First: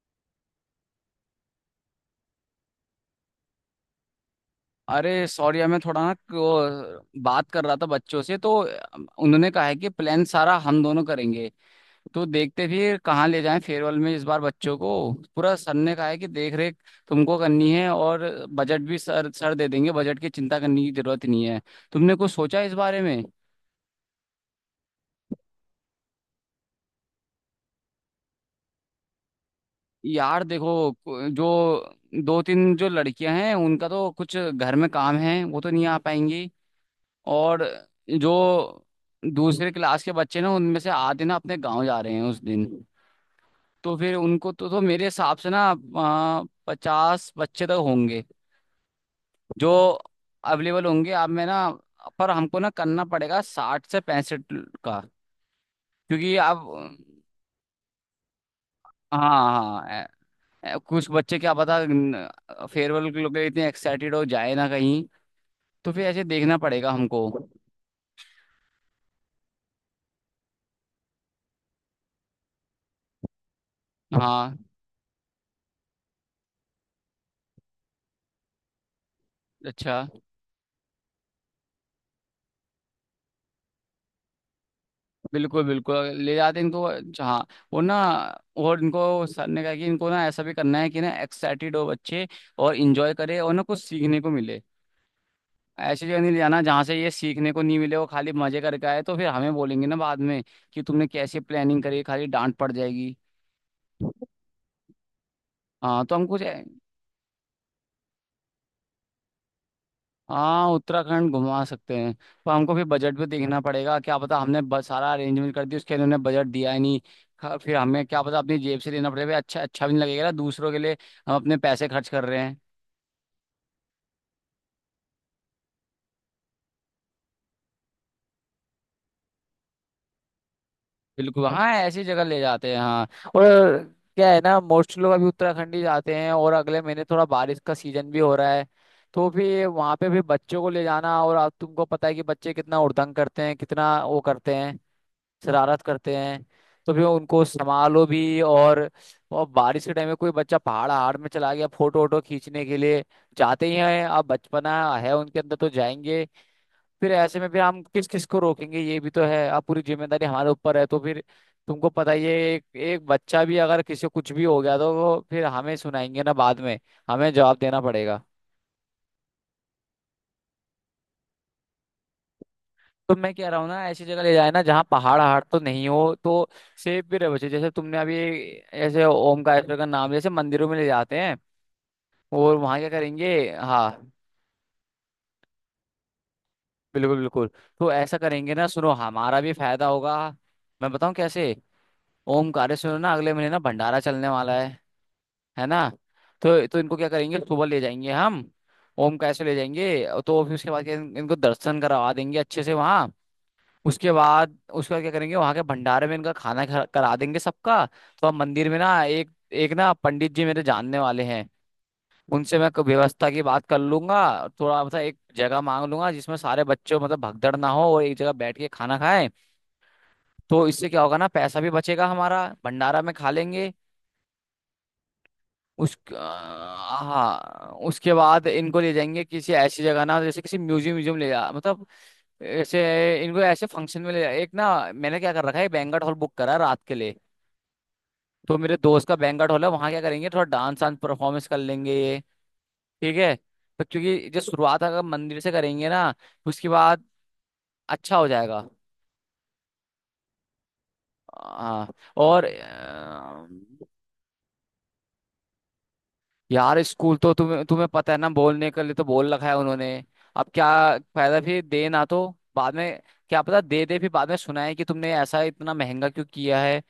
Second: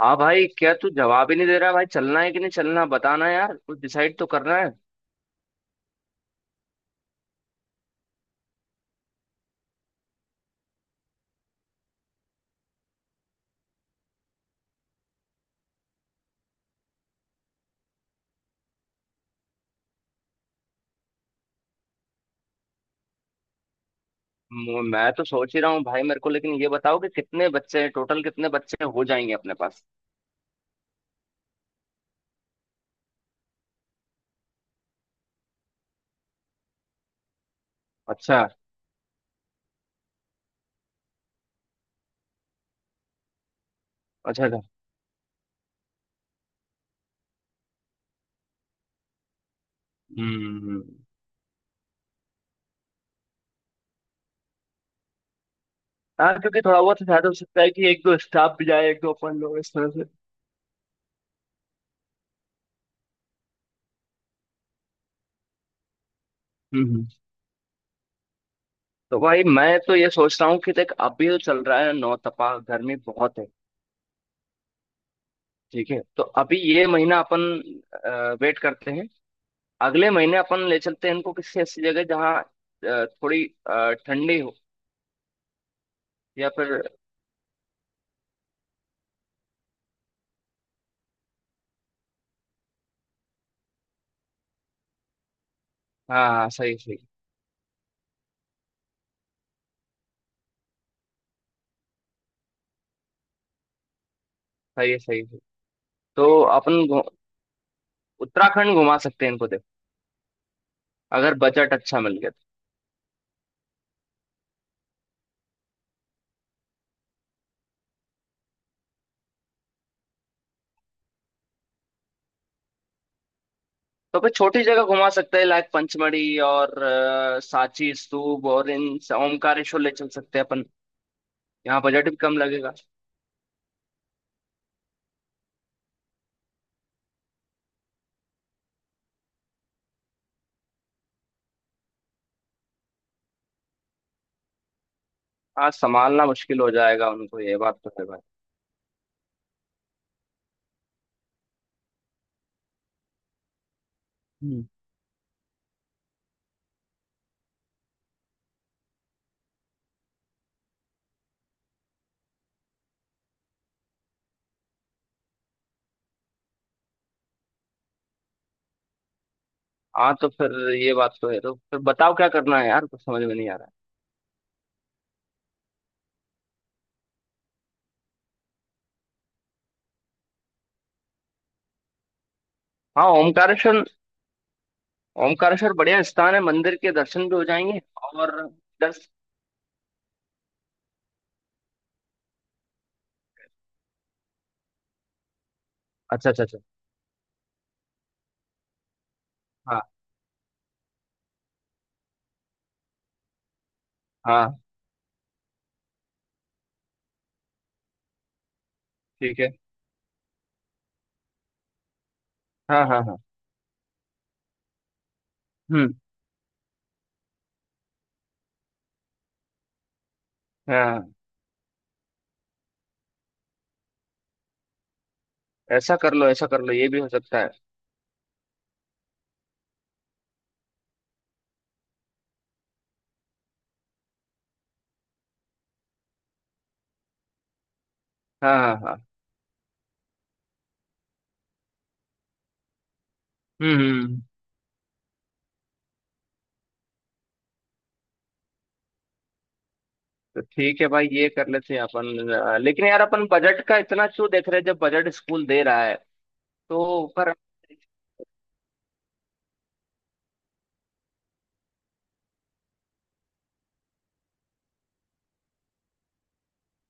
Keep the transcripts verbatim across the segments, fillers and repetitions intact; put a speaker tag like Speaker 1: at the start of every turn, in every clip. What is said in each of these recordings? Speaker 1: हाँ भाई, क्या तू जवाब ही नहीं दे रहा भाई? चलना है कि नहीं चलना, बताना यार, कुछ डिसाइड तो करना है।
Speaker 2: अरे सॉरी यार, मैं थोड़ा ना वो बात कर रहा था बच्चों से तो। उन्होंने कहा है कि प्लान सारा हम दोनों करेंगे। तो देखते फिर कहाँ ले जाएं फेयरवेल में इस बार बच्चों को। पूरा सर ने कहा है कि देख रेख तुमको करनी है और बजट भी सर सर दे देंगे। बजट की चिंता करने की जरूरत नहीं है। तुमने कुछ सोचा है इस बारे में?
Speaker 1: मु- मैं तो सोच ही रहा हूँ भाई मेरे को, लेकिन ये बताओ कि कितने बच्चे हैं, टोटल कितने बच्चे हो जाएंगे अपने पास?
Speaker 2: यार देखो जो दो तीन जो लड़कियां हैं उनका तो कुछ घर में काम है, वो तो नहीं आ पाएंगी। और जो
Speaker 1: अच्छा
Speaker 2: दूसरे क्लास के बच्चे ना, उनमें से आधे ना अपने गांव जा रहे हैं उस दिन। तो फिर
Speaker 1: अच्छा
Speaker 2: उनको
Speaker 1: अच्छा।
Speaker 2: तो तो मेरे हिसाब से ना पचास बच्चे तक होंगे जो
Speaker 1: हम्म।
Speaker 2: अवेलेबल होंगे आप में ना। पर हमको ना करना पड़ेगा साठ से पैंसठ का,
Speaker 1: हाँ,
Speaker 2: क्योंकि
Speaker 1: क्योंकि
Speaker 2: आप।
Speaker 1: थोड़ा बहुत शायद हो सकता है कि एक दो स्टाफ भी जाए, एक दो
Speaker 2: हाँ
Speaker 1: अपन लोग, इस
Speaker 2: हाँ,
Speaker 1: तरह से।
Speaker 2: ए- ए- कुछ बच्चे क्या पता फेयरवेल के लिए इतने एक्साइटेड हो जाए ना कहीं, तो फिर ऐसे देखना पड़ेगा
Speaker 1: हम्म।
Speaker 2: हमको।
Speaker 1: तो भाई मैं तो ये सोच रहा हूँ कि देख, अभी तो चल रहा है नौ तपा, गर्मी बहुत है।
Speaker 2: हाँ।
Speaker 1: ठीक है, तो अभी ये महीना अपन वेट करते हैं।
Speaker 2: अच्छा।
Speaker 1: अगले महीने अपन ले चलते हैं इनको किसी ऐसी जगह जहाँ अ, थोड़ी अ, ठंडी हो।
Speaker 2: बिल्कुल बिल्कुल, ले
Speaker 1: या
Speaker 2: जाते हैं
Speaker 1: फिर
Speaker 2: इनको। हाँ वो ना, और इनको सर ने कहा कि इनको ना ऐसा भी करना है कि ना एक्साइटेड हो बच्चे और इंजॉय करे और ना कुछ सीखने को मिले। ऐसी जगह
Speaker 1: हाँ।
Speaker 2: नहीं ले
Speaker 1: हाँ
Speaker 2: जाना
Speaker 1: सही
Speaker 2: जहाँ से
Speaker 1: सही।
Speaker 2: ये सीखने को नहीं मिले, वो खाली मजे करके आए तो फिर हमें बोलेंगे ना बाद में कि तुमने कैसे प्लानिंग करी, खाली डांट पड़ जाएगी।
Speaker 1: सही है सही है।
Speaker 2: हाँ तो हम
Speaker 1: तो
Speaker 2: कुछ।
Speaker 1: अपन घु- उत्तराखंड घुमा सकते हैं इनको देख,
Speaker 2: हाँ, उत्तराखंड
Speaker 1: अगर
Speaker 2: घुमा
Speaker 1: बजट
Speaker 2: सकते
Speaker 1: अच्छा
Speaker 2: हैं,
Speaker 1: मिल गया तो।
Speaker 2: पर हमको फिर बजट भी देखना पड़ेगा। क्या पता हमने बस सारा अरेंजमेंट कर दिया उसके लिए, उन्होंने बजट दिया ही नहीं। खा- फिर हमें क्या पता अपनी जेब से लेना पड़ेगा, अच्छा अच्छा भी नहीं लगेगा ना दूसरों के लिए हम अपने पैसे खर्च कर रहे हैं।
Speaker 1: तो फिर छोटी जगह घुमा सकते हैं लाइक पंचमढ़ी और अ, सांची स्तूप और इन स- ओमकारेश्वर ले चल सकते हैं अपन।
Speaker 2: बिल्कुल, हाँ
Speaker 1: यहाँ
Speaker 2: ऐसी
Speaker 1: बजट भी
Speaker 2: जगह
Speaker 1: कम
Speaker 2: ले जाते
Speaker 1: लगेगा।
Speaker 2: हैं हाँ। और क्या है ना, मोस्ट लोग अभी उत्तराखंड ही जाते हैं, और अगले महीने थोड़ा बारिश का सीजन भी हो रहा है, तो फिर वहां पे भी बच्चों को ले जाना, और आप तुमको पता है कि बच्चे कितना उड़दंग करते हैं, कितना वो करते हैं,
Speaker 1: हाँ,
Speaker 2: शरारत करते
Speaker 1: संभालना
Speaker 2: हैं।
Speaker 1: मुश्किल हो
Speaker 2: तो फिर
Speaker 1: जाएगा उनको,
Speaker 2: उनको
Speaker 1: ये बात तो
Speaker 2: संभालो
Speaker 1: है भाई।
Speaker 2: भी, और और बारिश के टाइम में कोई बच्चा पहाड़ हाड़ में चला गया फोटो वोटो खींचने के लिए, जाते ही हैं, अब
Speaker 1: हम्म।
Speaker 2: बचपना है उनके अंदर तो जाएंगे। फिर ऐसे में फिर हम किस किस को रोकेंगे, ये भी तो है। अब पूरी जिम्मेदारी हमारे ऊपर है तो फिर तुमको पता ही है, एक एक बच्चा भी अगर किसी को कुछ भी हो गया तो वो फिर हमें सुनाएंगे ना बाद में, हमें जवाब देना पड़ेगा।
Speaker 1: हाँ तो फिर ये बात तो है, तो फिर बताओ क्या करना है यार, कुछ
Speaker 2: तो
Speaker 1: समझ
Speaker 2: मैं
Speaker 1: में
Speaker 2: कह
Speaker 1: नहीं आ
Speaker 2: रहा
Speaker 1: रहा
Speaker 2: हूँ
Speaker 1: है।
Speaker 2: ना, ऐसी जगह ले जाए ना जहाँ पहाड़ हाड़ तो नहीं हो, तो सेफ भी रहे बच्चे। जैसे तुमने अभी ऐसे ओमकारेश्वर का नाम, जैसे मंदिरों में ले जाते हैं, और वहाँ क्या
Speaker 1: हाँ,
Speaker 2: करेंगे,
Speaker 1: ओमकारेश्वर।
Speaker 2: हाँ।
Speaker 1: ओमकारेश्वर बढ़िया स्थान है, मंदिर के
Speaker 2: बिल्कुल
Speaker 1: दर्शन भी हो
Speaker 2: बिल्कुल,
Speaker 1: जाएंगे।
Speaker 2: तो ऐसा
Speaker 1: और
Speaker 2: करेंगे ना, सुनो
Speaker 1: दस।
Speaker 2: हमारा भी फायदा होगा, मैं बताऊँ कैसे। ओमकारेश्वर ना अगले महीने ना भंडारा चलने वाला है है ना।
Speaker 1: अच्छा अच्छा अच्छा।
Speaker 2: तो तो इनको क्या करेंगे, सुबह ले जाएंगे हम, ओमकारेश्वर ले
Speaker 1: हाँ।
Speaker 2: जाएंगे। तो फिर उसके बाद क्या, इन- इनको दर्शन करवा देंगे अच्छे से वहाँ। उसके बाद
Speaker 1: हाँ
Speaker 2: उसके बाद क्या करेंगे, वहां के भंडारे में इनका खाना खा- करा देंगे सबका। तो हम मंदिर में ना, एक
Speaker 1: ठीक है।
Speaker 2: एक ना पंडित जी मेरे जानने वाले हैं, उनसे मैं क-
Speaker 1: हाँ हाँ हाँ।
Speaker 2: व्यवस्था की बात कर लूंगा। थोड़ा मतलब एक जगह मांग
Speaker 1: हम्म।
Speaker 2: लूंगा जिसमें सारे बच्चों, मतलब भगदड़ ना हो और एक जगह बैठ के खाना खाएं। तो इससे क्या
Speaker 1: हाँ,
Speaker 2: होगा ना, पैसा भी बचेगा हमारा, भंडारा में खा लेंगे। उस
Speaker 1: ऐसा कर लो ऐसा कर लो, ये भी हो सकता है।
Speaker 2: हाँ, उसके बाद इनको ले जाएंगे किसी ऐसी जगह ना, जैसे किसी म्यूजियम, म्यूजियम ले जा मतलब ऐसे, इनको ऐसे फंक्शन में ले जा, एक ना मैंने क्या कर रखा है, बैंक्वेट हॉल बुक करा है रात के लिए। तो
Speaker 1: हाँ हाँ
Speaker 2: मेरे
Speaker 1: हाँ।
Speaker 2: दोस्त का बैंक्वेट हॉल है, वहाँ क्या करेंगे थोड़ा डांस वांस परफॉर्मेंस कर लेंगे ये, ठीक है।
Speaker 1: हम्म
Speaker 2: तो
Speaker 1: हम्म,
Speaker 2: क्योंकि जो शुरुआत अगर मंदिर से करेंगे ना, उसके बाद अच्छा हो जाएगा।
Speaker 1: तो ठीक है भाई, ये कर लेते हैं
Speaker 2: हाँ
Speaker 1: अपन।
Speaker 2: और
Speaker 1: अ, लेकिन यार अपन बजट का इतना क्यों देख रहे हैं जब बजट स्कूल दे रहा है?
Speaker 2: यार
Speaker 1: तो
Speaker 2: स्कूल तो
Speaker 1: पर,
Speaker 2: तुम्हें तुम्हें पता है ना, बोलने के लिए तो बोल रखा है उन्होंने, अब क्या फायदा, फिर दे ना तो बाद में, क्या पता दे दे, फिर बाद में सुनाए कि तुमने ऐसा इतना महंगा क्यों किया है,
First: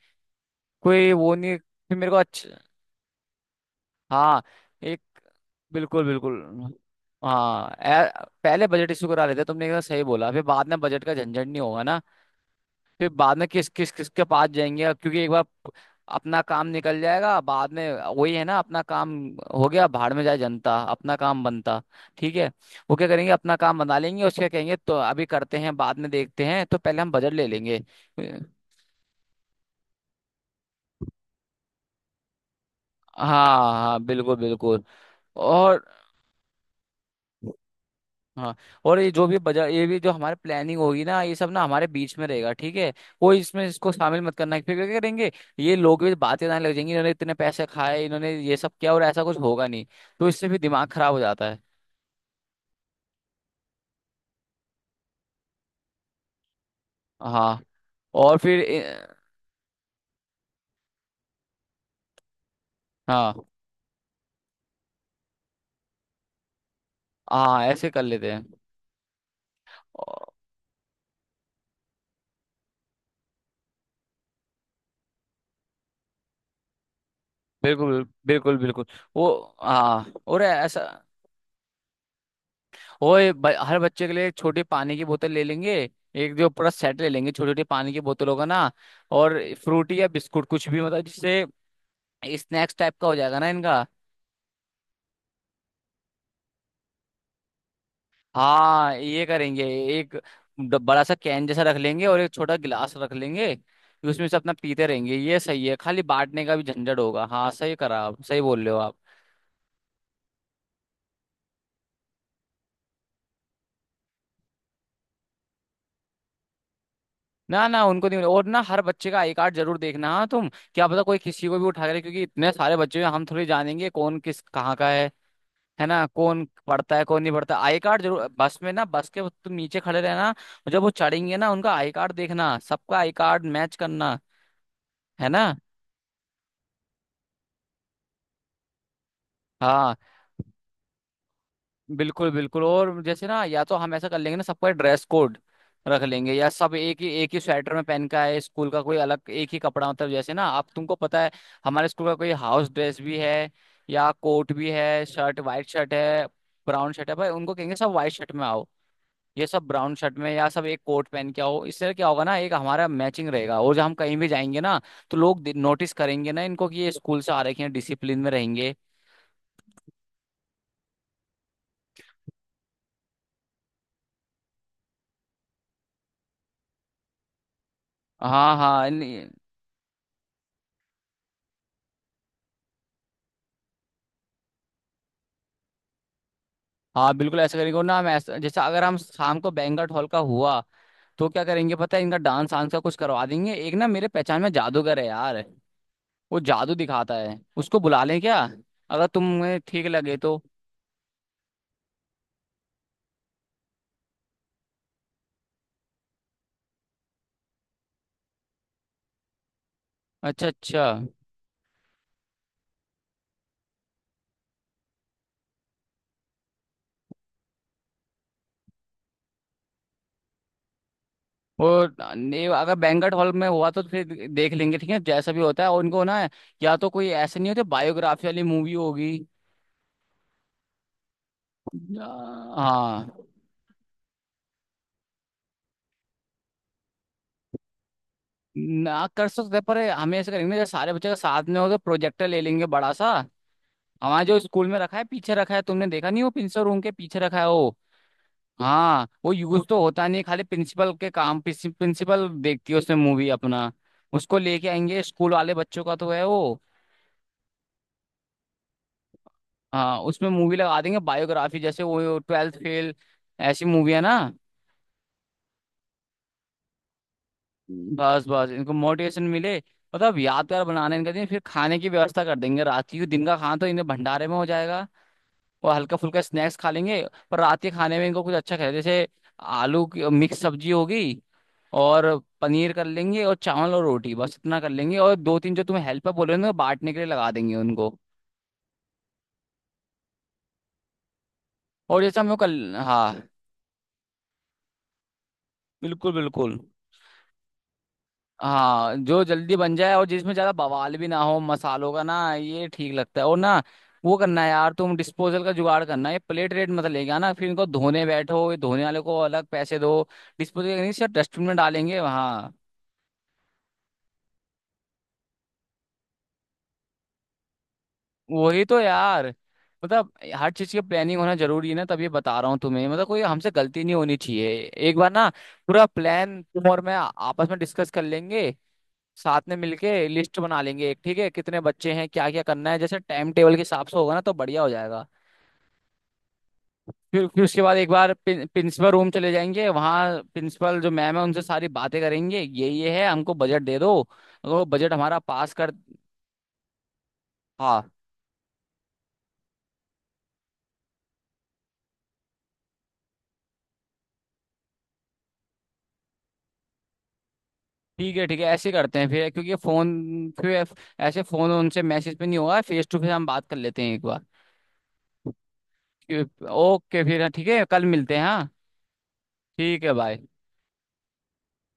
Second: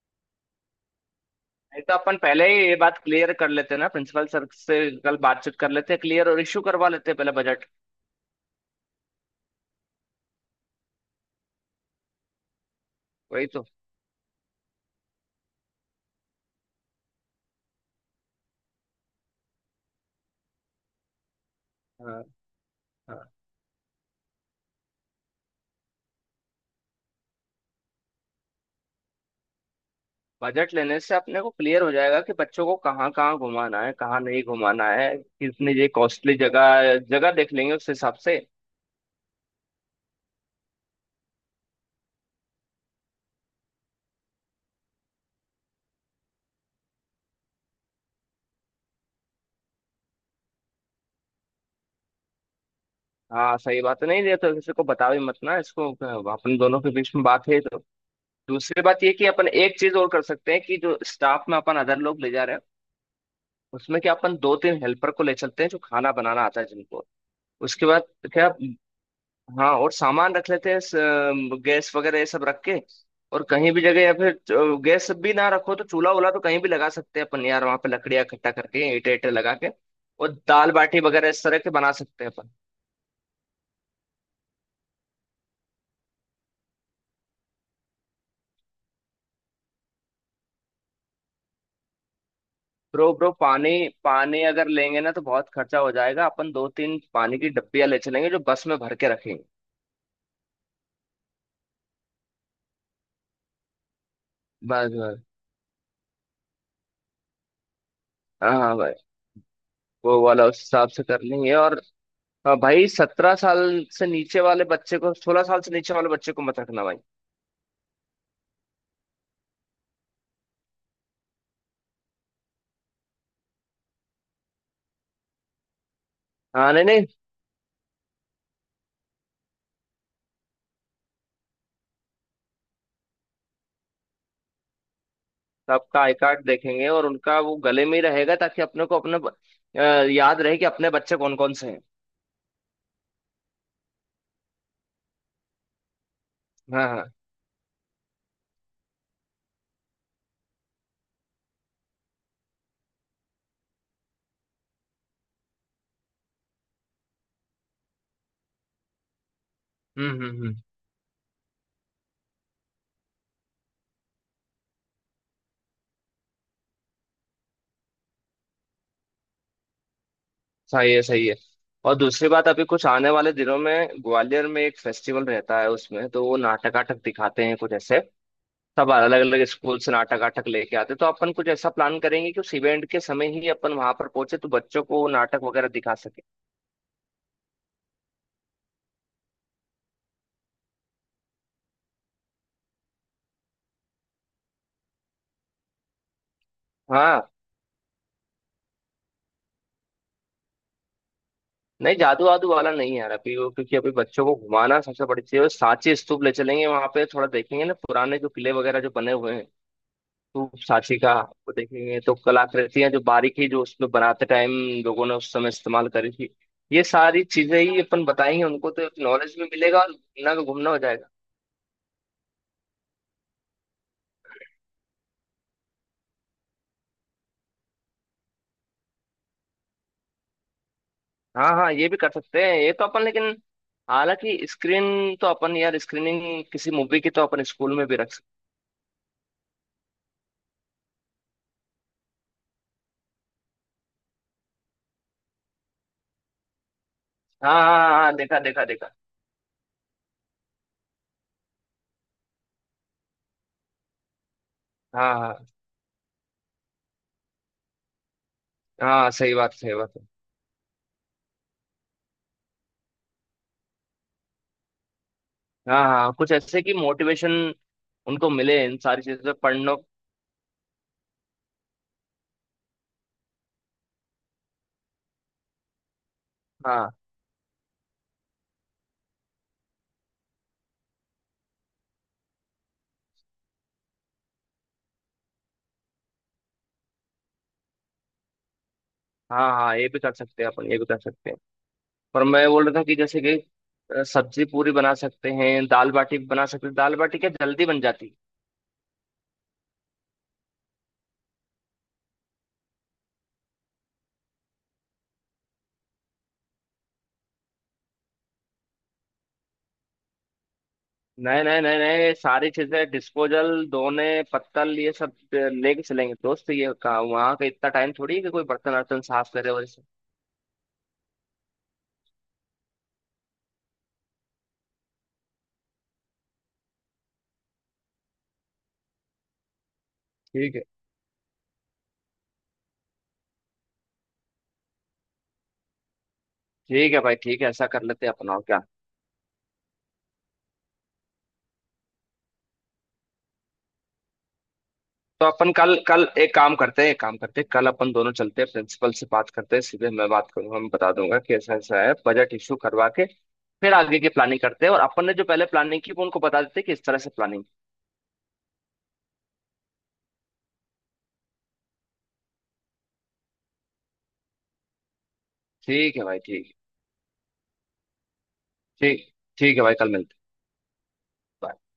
Speaker 2: कोई वो नहीं
Speaker 1: नहीं, तो
Speaker 2: फिर मेरे को
Speaker 1: अपन पहले
Speaker 2: अच्छा।
Speaker 1: ही ये बात क्लियर कर लेते हैं ना, प्रिंसिपल
Speaker 2: हाँ
Speaker 1: सर से
Speaker 2: एक,
Speaker 1: कल बातचीत कर लेते हैं
Speaker 2: बिल्कुल
Speaker 1: क्लियर, और इश्यू
Speaker 2: बिल्कुल।
Speaker 1: करवा लेते हैं पहले बजट।
Speaker 2: हाँ, ए- पहले बजट इशू करा लेते, तुमने कहा सही बोला, फिर बाद में बजट का झंझट नहीं होगा ना, फिर बाद में
Speaker 1: वही तो।
Speaker 2: किस किस किसके पास जाएंगे, क्योंकि एक बार अपना काम निकल जाएगा बाद में, वही है ना, अपना काम हो गया, भाड़ में जाए जनता अपना काम बनता।
Speaker 1: हाँ,
Speaker 2: ठीक है। वो क्या करेंगे अपना काम बना लेंगे, उसके कहेंगे तो अभी करते हैं बाद में देखते हैं, तो पहले हम बजट ले लेंगे।
Speaker 1: बजट लेने से अपने को क्लियर हो जाएगा कि बच्चों को कहाँ कहाँ
Speaker 2: हाँ
Speaker 1: घुमाना है,
Speaker 2: हाँ,
Speaker 1: कहाँ
Speaker 2: बिल्कुल
Speaker 1: नहीं
Speaker 2: बिल्कुल।
Speaker 1: घुमाना है, कितनी
Speaker 2: और
Speaker 1: ये कॉस्टली जगह, जगह देख लेंगे उस हिसाब से।
Speaker 2: हाँ, और ये जो भी बजा, ये भी जो हमारे प्लानिंग होगी ना, ये सब ना हमारे बीच में रहेगा, ठीक है। कोई इसमें इसको शामिल मत करना, फिर क्या करेंगे, ये लोग भी बातें ना लग जाएंगी, इन्होंने इतने पैसे खाए, इन्होंने ये सब किया, और ऐसा कुछ होगा नहीं, तो इससे भी दिमाग खराब हो जाता है।
Speaker 1: हाँ सही बात है, नहीं ये तो किसी को बता भी मत ना इसको, अपन दोनों के बीच में बात है
Speaker 2: हाँ
Speaker 1: ये तो।
Speaker 2: और फिर ए,
Speaker 1: दूसरी बात ये कि अपन एक चीज और कर सकते हैं कि जो स्टाफ में अपन अदर लोग ले जा रहे हैं,
Speaker 2: हाँ
Speaker 1: उसमें क्या अपन दो तीन हेल्पर को ले चलते हैं जो खाना बनाना आता है जिनको।
Speaker 2: हाँ,
Speaker 1: उसके
Speaker 2: ऐसे कर
Speaker 1: बाद
Speaker 2: लेते हैं।
Speaker 1: क्या। हाँ, और
Speaker 2: और-
Speaker 1: सामान रख लेते हैं, स- अम, गैस वगैरह ये सब रख के, और कहीं भी जगह। या फिर अ, गैस भी ना रखो तो चूल्हा वूल्हा तो कहीं भी लगा सकते हैं अपन यार, वहां पे
Speaker 2: बिल्कुल
Speaker 1: लकड़ियां इकट्ठा
Speaker 2: बिल्कुल बिल्कुल।
Speaker 1: करके, ईंटे
Speaker 2: वो
Speaker 1: ईंटे लगा के
Speaker 2: हाँ
Speaker 1: और
Speaker 2: और
Speaker 1: दाल
Speaker 2: ऐसा,
Speaker 1: बाटी वगैरह इस तरह के बना सकते हैं अपन।
Speaker 2: ओए, ब, हर बच्चे के लिए एक छोटी पानी की बोतल ले लेंगे, एक जो पूरा सेट ले लेंगे छोटी छोटी पानी की बोतलों का ना, और फ्रूटी या बिस्कुट कुछ भी, मतलब जिससे स्नैक्स टाइप
Speaker 1: ब्रो
Speaker 2: का हो
Speaker 1: ब्रो,
Speaker 2: जाएगा ना
Speaker 1: पानी,
Speaker 2: इनका।
Speaker 1: पानी अगर लेंगे ना तो बहुत खर्चा हो जाएगा। अपन दो तीन पानी की डब्बियां ले चलेंगे जो बस में
Speaker 2: हाँ
Speaker 1: भर के
Speaker 2: ये
Speaker 1: रखेंगे।
Speaker 2: करेंगे, एक ड- बड़ा सा कैन जैसा रख लेंगे और एक छोटा गिलास रख लेंगे, उसमें से अपना पीते
Speaker 1: बस
Speaker 2: रहेंगे,
Speaker 1: बस।
Speaker 2: ये सही है, खाली बांटने का भी झंझट होगा, हाँ सही करा, आप सही
Speaker 1: हाँ
Speaker 2: बोल रहे
Speaker 1: हाँ
Speaker 2: हो
Speaker 1: भाई,
Speaker 2: आप।
Speaker 1: वो वाला उस हिसाब से कर लेंगे। और हाँ भाई, सत्रह साल से नीचे वाले बच्चे को, सोलह साल से नीचे वाले बच्चे को मत रखना भाई।
Speaker 2: ना ना, उनको नहीं, और ना हर बच्चे का आई कार्ड जरूर देखना, हाँ तुम, क्या पता कोई किसी को भी उठा के ले, क्योंकि इतने सारे बच्चे हैं, हम थोड़ी जानेंगे कौन किस कहाँ का है है ना, कौन
Speaker 1: हाँ नहीं
Speaker 2: पढ़ता है
Speaker 1: नहीं।
Speaker 2: कौन नहीं पढ़ता। आई कार्ड जरूर, बस में ना, बस के तुम नीचे खड़े रहना, जब वो चढ़ेंगे ना उनका आई कार्ड देखना, सबका आई कार्ड मैच करना, है ना।
Speaker 1: आपका आई कार्ड देखेंगे और उनका वो गले में ही रहेगा ताकि अपने को अपने ब- अ,
Speaker 2: हाँ
Speaker 1: याद रहे कि अपने बच्चे कौन कौन से हैं।
Speaker 2: बिल्कुल बिल्कुल, और जैसे ना, या तो हम ऐसा कर लेंगे ना सबका ड्रेस कोड रख लेंगे, या सब
Speaker 1: हाँ
Speaker 2: एक ही
Speaker 1: हाँ।
Speaker 2: एक ही स्वेटर में पहन का है, स्कूल का कोई अलग एक ही कपड़ा, मतलब जैसे ना आप, तुमको पता है हमारे स्कूल का कोई हाउस ड्रेस भी है, या कोट भी है, शर्ट वाइट शर्ट है, ब्राउन शर्ट है भाई, उनको कहेंगे सब वाइट शर्ट में आओ, ये सब ब्राउन
Speaker 1: हम्म
Speaker 2: शर्ट
Speaker 1: हम्म
Speaker 2: में, या
Speaker 1: हम्म।
Speaker 2: सब एक कोट पहन के आओ, इससे क्या होगा ना, एक हमारा मैचिंग रहेगा, और जब हम कहीं भी जाएंगे ना, तो लोग नोटिस करेंगे ना इनको कि ये स्कूल से आ रखे हैं, डिसिप्लिन में रहेंगे।
Speaker 1: सही है सही है। और दूसरी बात, अभी कुछ आने वाले दिनों में ग्वालियर में एक फेस्टिवल रहता है उसमें तो वो नाटक वाटक दिखाते हैं कुछ ऐसे,
Speaker 2: हाँ हाँ,
Speaker 1: सब अलग
Speaker 2: इन-
Speaker 1: अलग स्कूल से नाटक वाटक लेके आते हैं, तो अपन कुछ ऐसा प्लान करेंगे कि उस इवेंट के समय ही अपन वहां पर पहुंचे तो बच्चों को वो नाटक वगैरह दिखा सके।
Speaker 2: हाँ बिल्कुल ऐसा करेंगे। और ना हम ऐसा, जैसे अगर हम शाम को बैंक्वेट हॉल का हुआ, तो क्या करेंगे पता है, इनका डांस वांस का कुछ करवा देंगे, एक ना मेरे पहचान में जादूगर है यार, वो जादू दिखाता
Speaker 1: हाँ।
Speaker 2: है, उसको बुला लें क्या, अगर तुम्हें ठीक लगे तो।
Speaker 1: नहीं जादू वादू वाला नहीं है यार अभी वो, क्योंकि अभी बच्चों को घुमाना सबसे बड़ी चीज है। सांची स्तूप ले चलेंगे, वहां पे थोड़ा देखेंगे ना पुराने जो किले वगैरह जो बने हुए हैं,
Speaker 2: अच्छा
Speaker 1: स्तूप
Speaker 2: अच्छा।
Speaker 1: सांची का वो देखेंगे तो कलाकृतियां जो बारीकी जो उसमें बनाते टाइम लोगों ने उस समय इस्तेमाल करी थी, ये सारी चीजें ही अपन बताएंगे उनको, तो नॉलेज भी मिलेगा और घूमना का घूमना हो जाएगा।
Speaker 2: और नहीं, अगर बैंक्वेट हॉल में हुआ तो फिर देख लेंगे ठीक है, जैसा भी होता है, और उनको ना, या तो कोई ऐसे नहीं होते बायोग्राफी वाली मूवी होगी,
Speaker 1: हाँ हाँ, ये भी
Speaker 2: या-
Speaker 1: कर सकते हैं ये तो अपन,
Speaker 2: हाँ,
Speaker 1: लेकिन हालांकि स्क्रीन तो अपन यार, स्क्रीनिंग किसी मूवी की तो अपन स्कूल में भी रख सकते।
Speaker 2: ना कर सकते हैं, पर हमें ऐसे करेंगे ना, जब सारे बच्चे का साथ में हो तो प्रोजेक्टर ले लेंगे बड़ा सा, हमारे जो स्कूल में रखा है, पीछे रखा है, तुमने देखा नहीं, वो प्रिंसिपल रूम के पीछे रखा है
Speaker 1: हाँ
Speaker 2: वो।
Speaker 1: हाँ हाँ हाँ, देखा देखा देखा।
Speaker 2: हाँ वो यूज तो होता नहीं, खाली प्रिंसिपल के काम प्रिंसिपल देखती है उसमें मूवी, अपना उसको लेके आएंगे,
Speaker 1: हाँ
Speaker 2: स्कूल
Speaker 1: हाँ।
Speaker 2: वाले बच्चों का तो है वो।
Speaker 1: हाँ सही बात सही बात।
Speaker 2: हाँ उसमें मूवी लगा देंगे, बायोग्राफी, जैसे वो ट्वेल्थ फेल, ऐसी मूवी है ना।
Speaker 1: हाँ हाँ कुछ ऐसे कि मोटिवेशन
Speaker 2: हम्म। बस
Speaker 1: उनको
Speaker 2: बस
Speaker 1: मिले
Speaker 2: इनको
Speaker 1: इन सारी
Speaker 2: मोटिवेशन
Speaker 1: चीजों से,
Speaker 2: मिले,
Speaker 1: पढ़ने।
Speaker 2: मतलब यादगार बनाने इनका दिन, फिर खाने की व्यवस्था कर देंगे रात की, दिन का खाना तो इन्हें भंडारे में हो जाएगा और हल्का फुल्का स्नैक्स खा
Speaker 1: हाँ
Speaker 2: लेंगे, पर रात के खाने में इनको कुछ अच्छा खाए, जैसे आलू की मिक्स सब्जी होगी और पनीर कर लेंगे और चावल और रोटी, बस इतना कर लेंगे। और दो तीन जो तुम्हें हेल्पर बोल रहे हो ना, बांटने के लिए लगा देंगे उनको।
Speaker 1: हाँ। हाँ, ये भी कर सकते हैं अपन, ये भी कर सकते हैं।
Speaker 2: और जैसे
Speaker 1: पर
Speaker 2: हम लोग
Speaker 1: मैं बोल
Speaker 2: कल,
Speaker 1: रहा था कि जैसे
Speaker 2: हाँ,
Speaker 1: कि अ, सब्जी पूरी बना सकते हैं, दाल
Speaker 2: बिल्कुल
Speaker 1: बाटी भी बना
Speaker 2: बिल्कुल।
Speaker 1: सकते हैं। दाल बाटी क्या जल्दी बन जाती है?
Speaker 2: हाँ जो जल्दी बन जाए और जिसमें ज्यादा बवाल भी ना हो मसालों का ना, ये ठीक लगता है। और ना, वो करना है यार तुम, डिस्पोजल का जुगाड़ करना, ये प्लेट रेट मत लेके आना, फिर इनको धोने बैठो, ये धोने वाले को अलग पैसे दो। डिस्पोजल नहीं सर,
Speaker 1: नहीं
Speaker 2: डस्टबिन में
Speaker 1: नहीं नहीं नहीं,
Speaker 2: डालेंगे
Speaker 1: ये सारी
Speaker 2: वहाँ।
Speaker 1: चीजें डिस्पोजल दोने पत्तल ये सब अ, लेके चलेंगे दोस्त, ये कहा वहाँ का इतना टाइम थोड़ी है कि कोई
Speaker 2: वही
Speaker 1: बर्तन
Speaker 2: तो
Speaker 1: वर्तन
Speaker 2: यार,
Speaker 1: साफ करे और ये सब।
Speaker 2: मतलब हर चीज की प्लानिंग होना जरूरी है ना, तब ये बता रहा हूँ तुम्हें, मतलब कोई हमसे गलती नहीं होनी चाहिए। एक बार ना पूरा प्लान तुम और मैं आपस में डिस्कस कर लेंगे, साथ में मिलके लिस्ट
Speaker 1: ठीक
Speaker 2: बना
Speaker 1: है।
Speaker 2: लेंगे एक, ठीक है, कितने बच्चे हैं, क्या क्या करना है, जैसे टाइम टेबल के हिसाब से होगा ना, तो बढ़िया हो जाएगा।
Speaker 1: ठीक है भाई,
Speaker 2: फिर
Speaker 1: ठीक
Speaker 2: फिर
Speaker 1: है,
Speaker 2: उसके
Speaker 1: ऐसा
Speaker 2: बाद
Speaker 1: कर
Speaker 2: एक
Speaker 1: लेते
Speaker 2: बार
Speaker 1: हैं अपना और
Speaker 2: प्रिं,
Speaker 1: क्या।
Speaker 2: प्रिंसिपल रूम चले जाएंगे, वहाँ प्रिंसिपल जो मैम है उनसे सारी बातें करेंगे, ये ये है हमको बजट दे दो, अगर वो बजट हमारा
Speaker 1: तो अपन
Speaker 2: पास कर।
Speaker 1: कल कल एक काम करते हैं, एक काम करते हैं, कल
Speaker 2: हाँ
Speaker 1: अपन दोनों चलते हैं प्रिंसिपल से बात करते हैं, सीधे मैं बात करूंगा, मैं बता दूंगा कि ऐसा ऐसा है, बजट इशू करवा के फिर आगे की प्लानिंग करते हैं। और अपन ने जो पहले प्लानिंग की वो उनको बता देते हैं कि इस तरह से प्लानिंग।
Speaker 2: ठीक है ठीक है, ऐसे करते हैं फिर क्योंकि फोन, फिर ऐसे फोन उनसे मैसेज पे नहीं होगा, फेस टू फेस हम बात कर लेते हैं एक बार।
Speaker 1: ठीक है भाई, ठीक।
Speaker 2: ओके फिर हाँ, ठीक है, कल मिलते हैं हाँ।
Speaker 1: ठीक ठीक है भाई,
Speaker 2: ठीक
Speaker 1: कल
Speaker 2: है,
Speaker 1: मिलते
Speaker 2: बाय।
Speaker 1: हैं।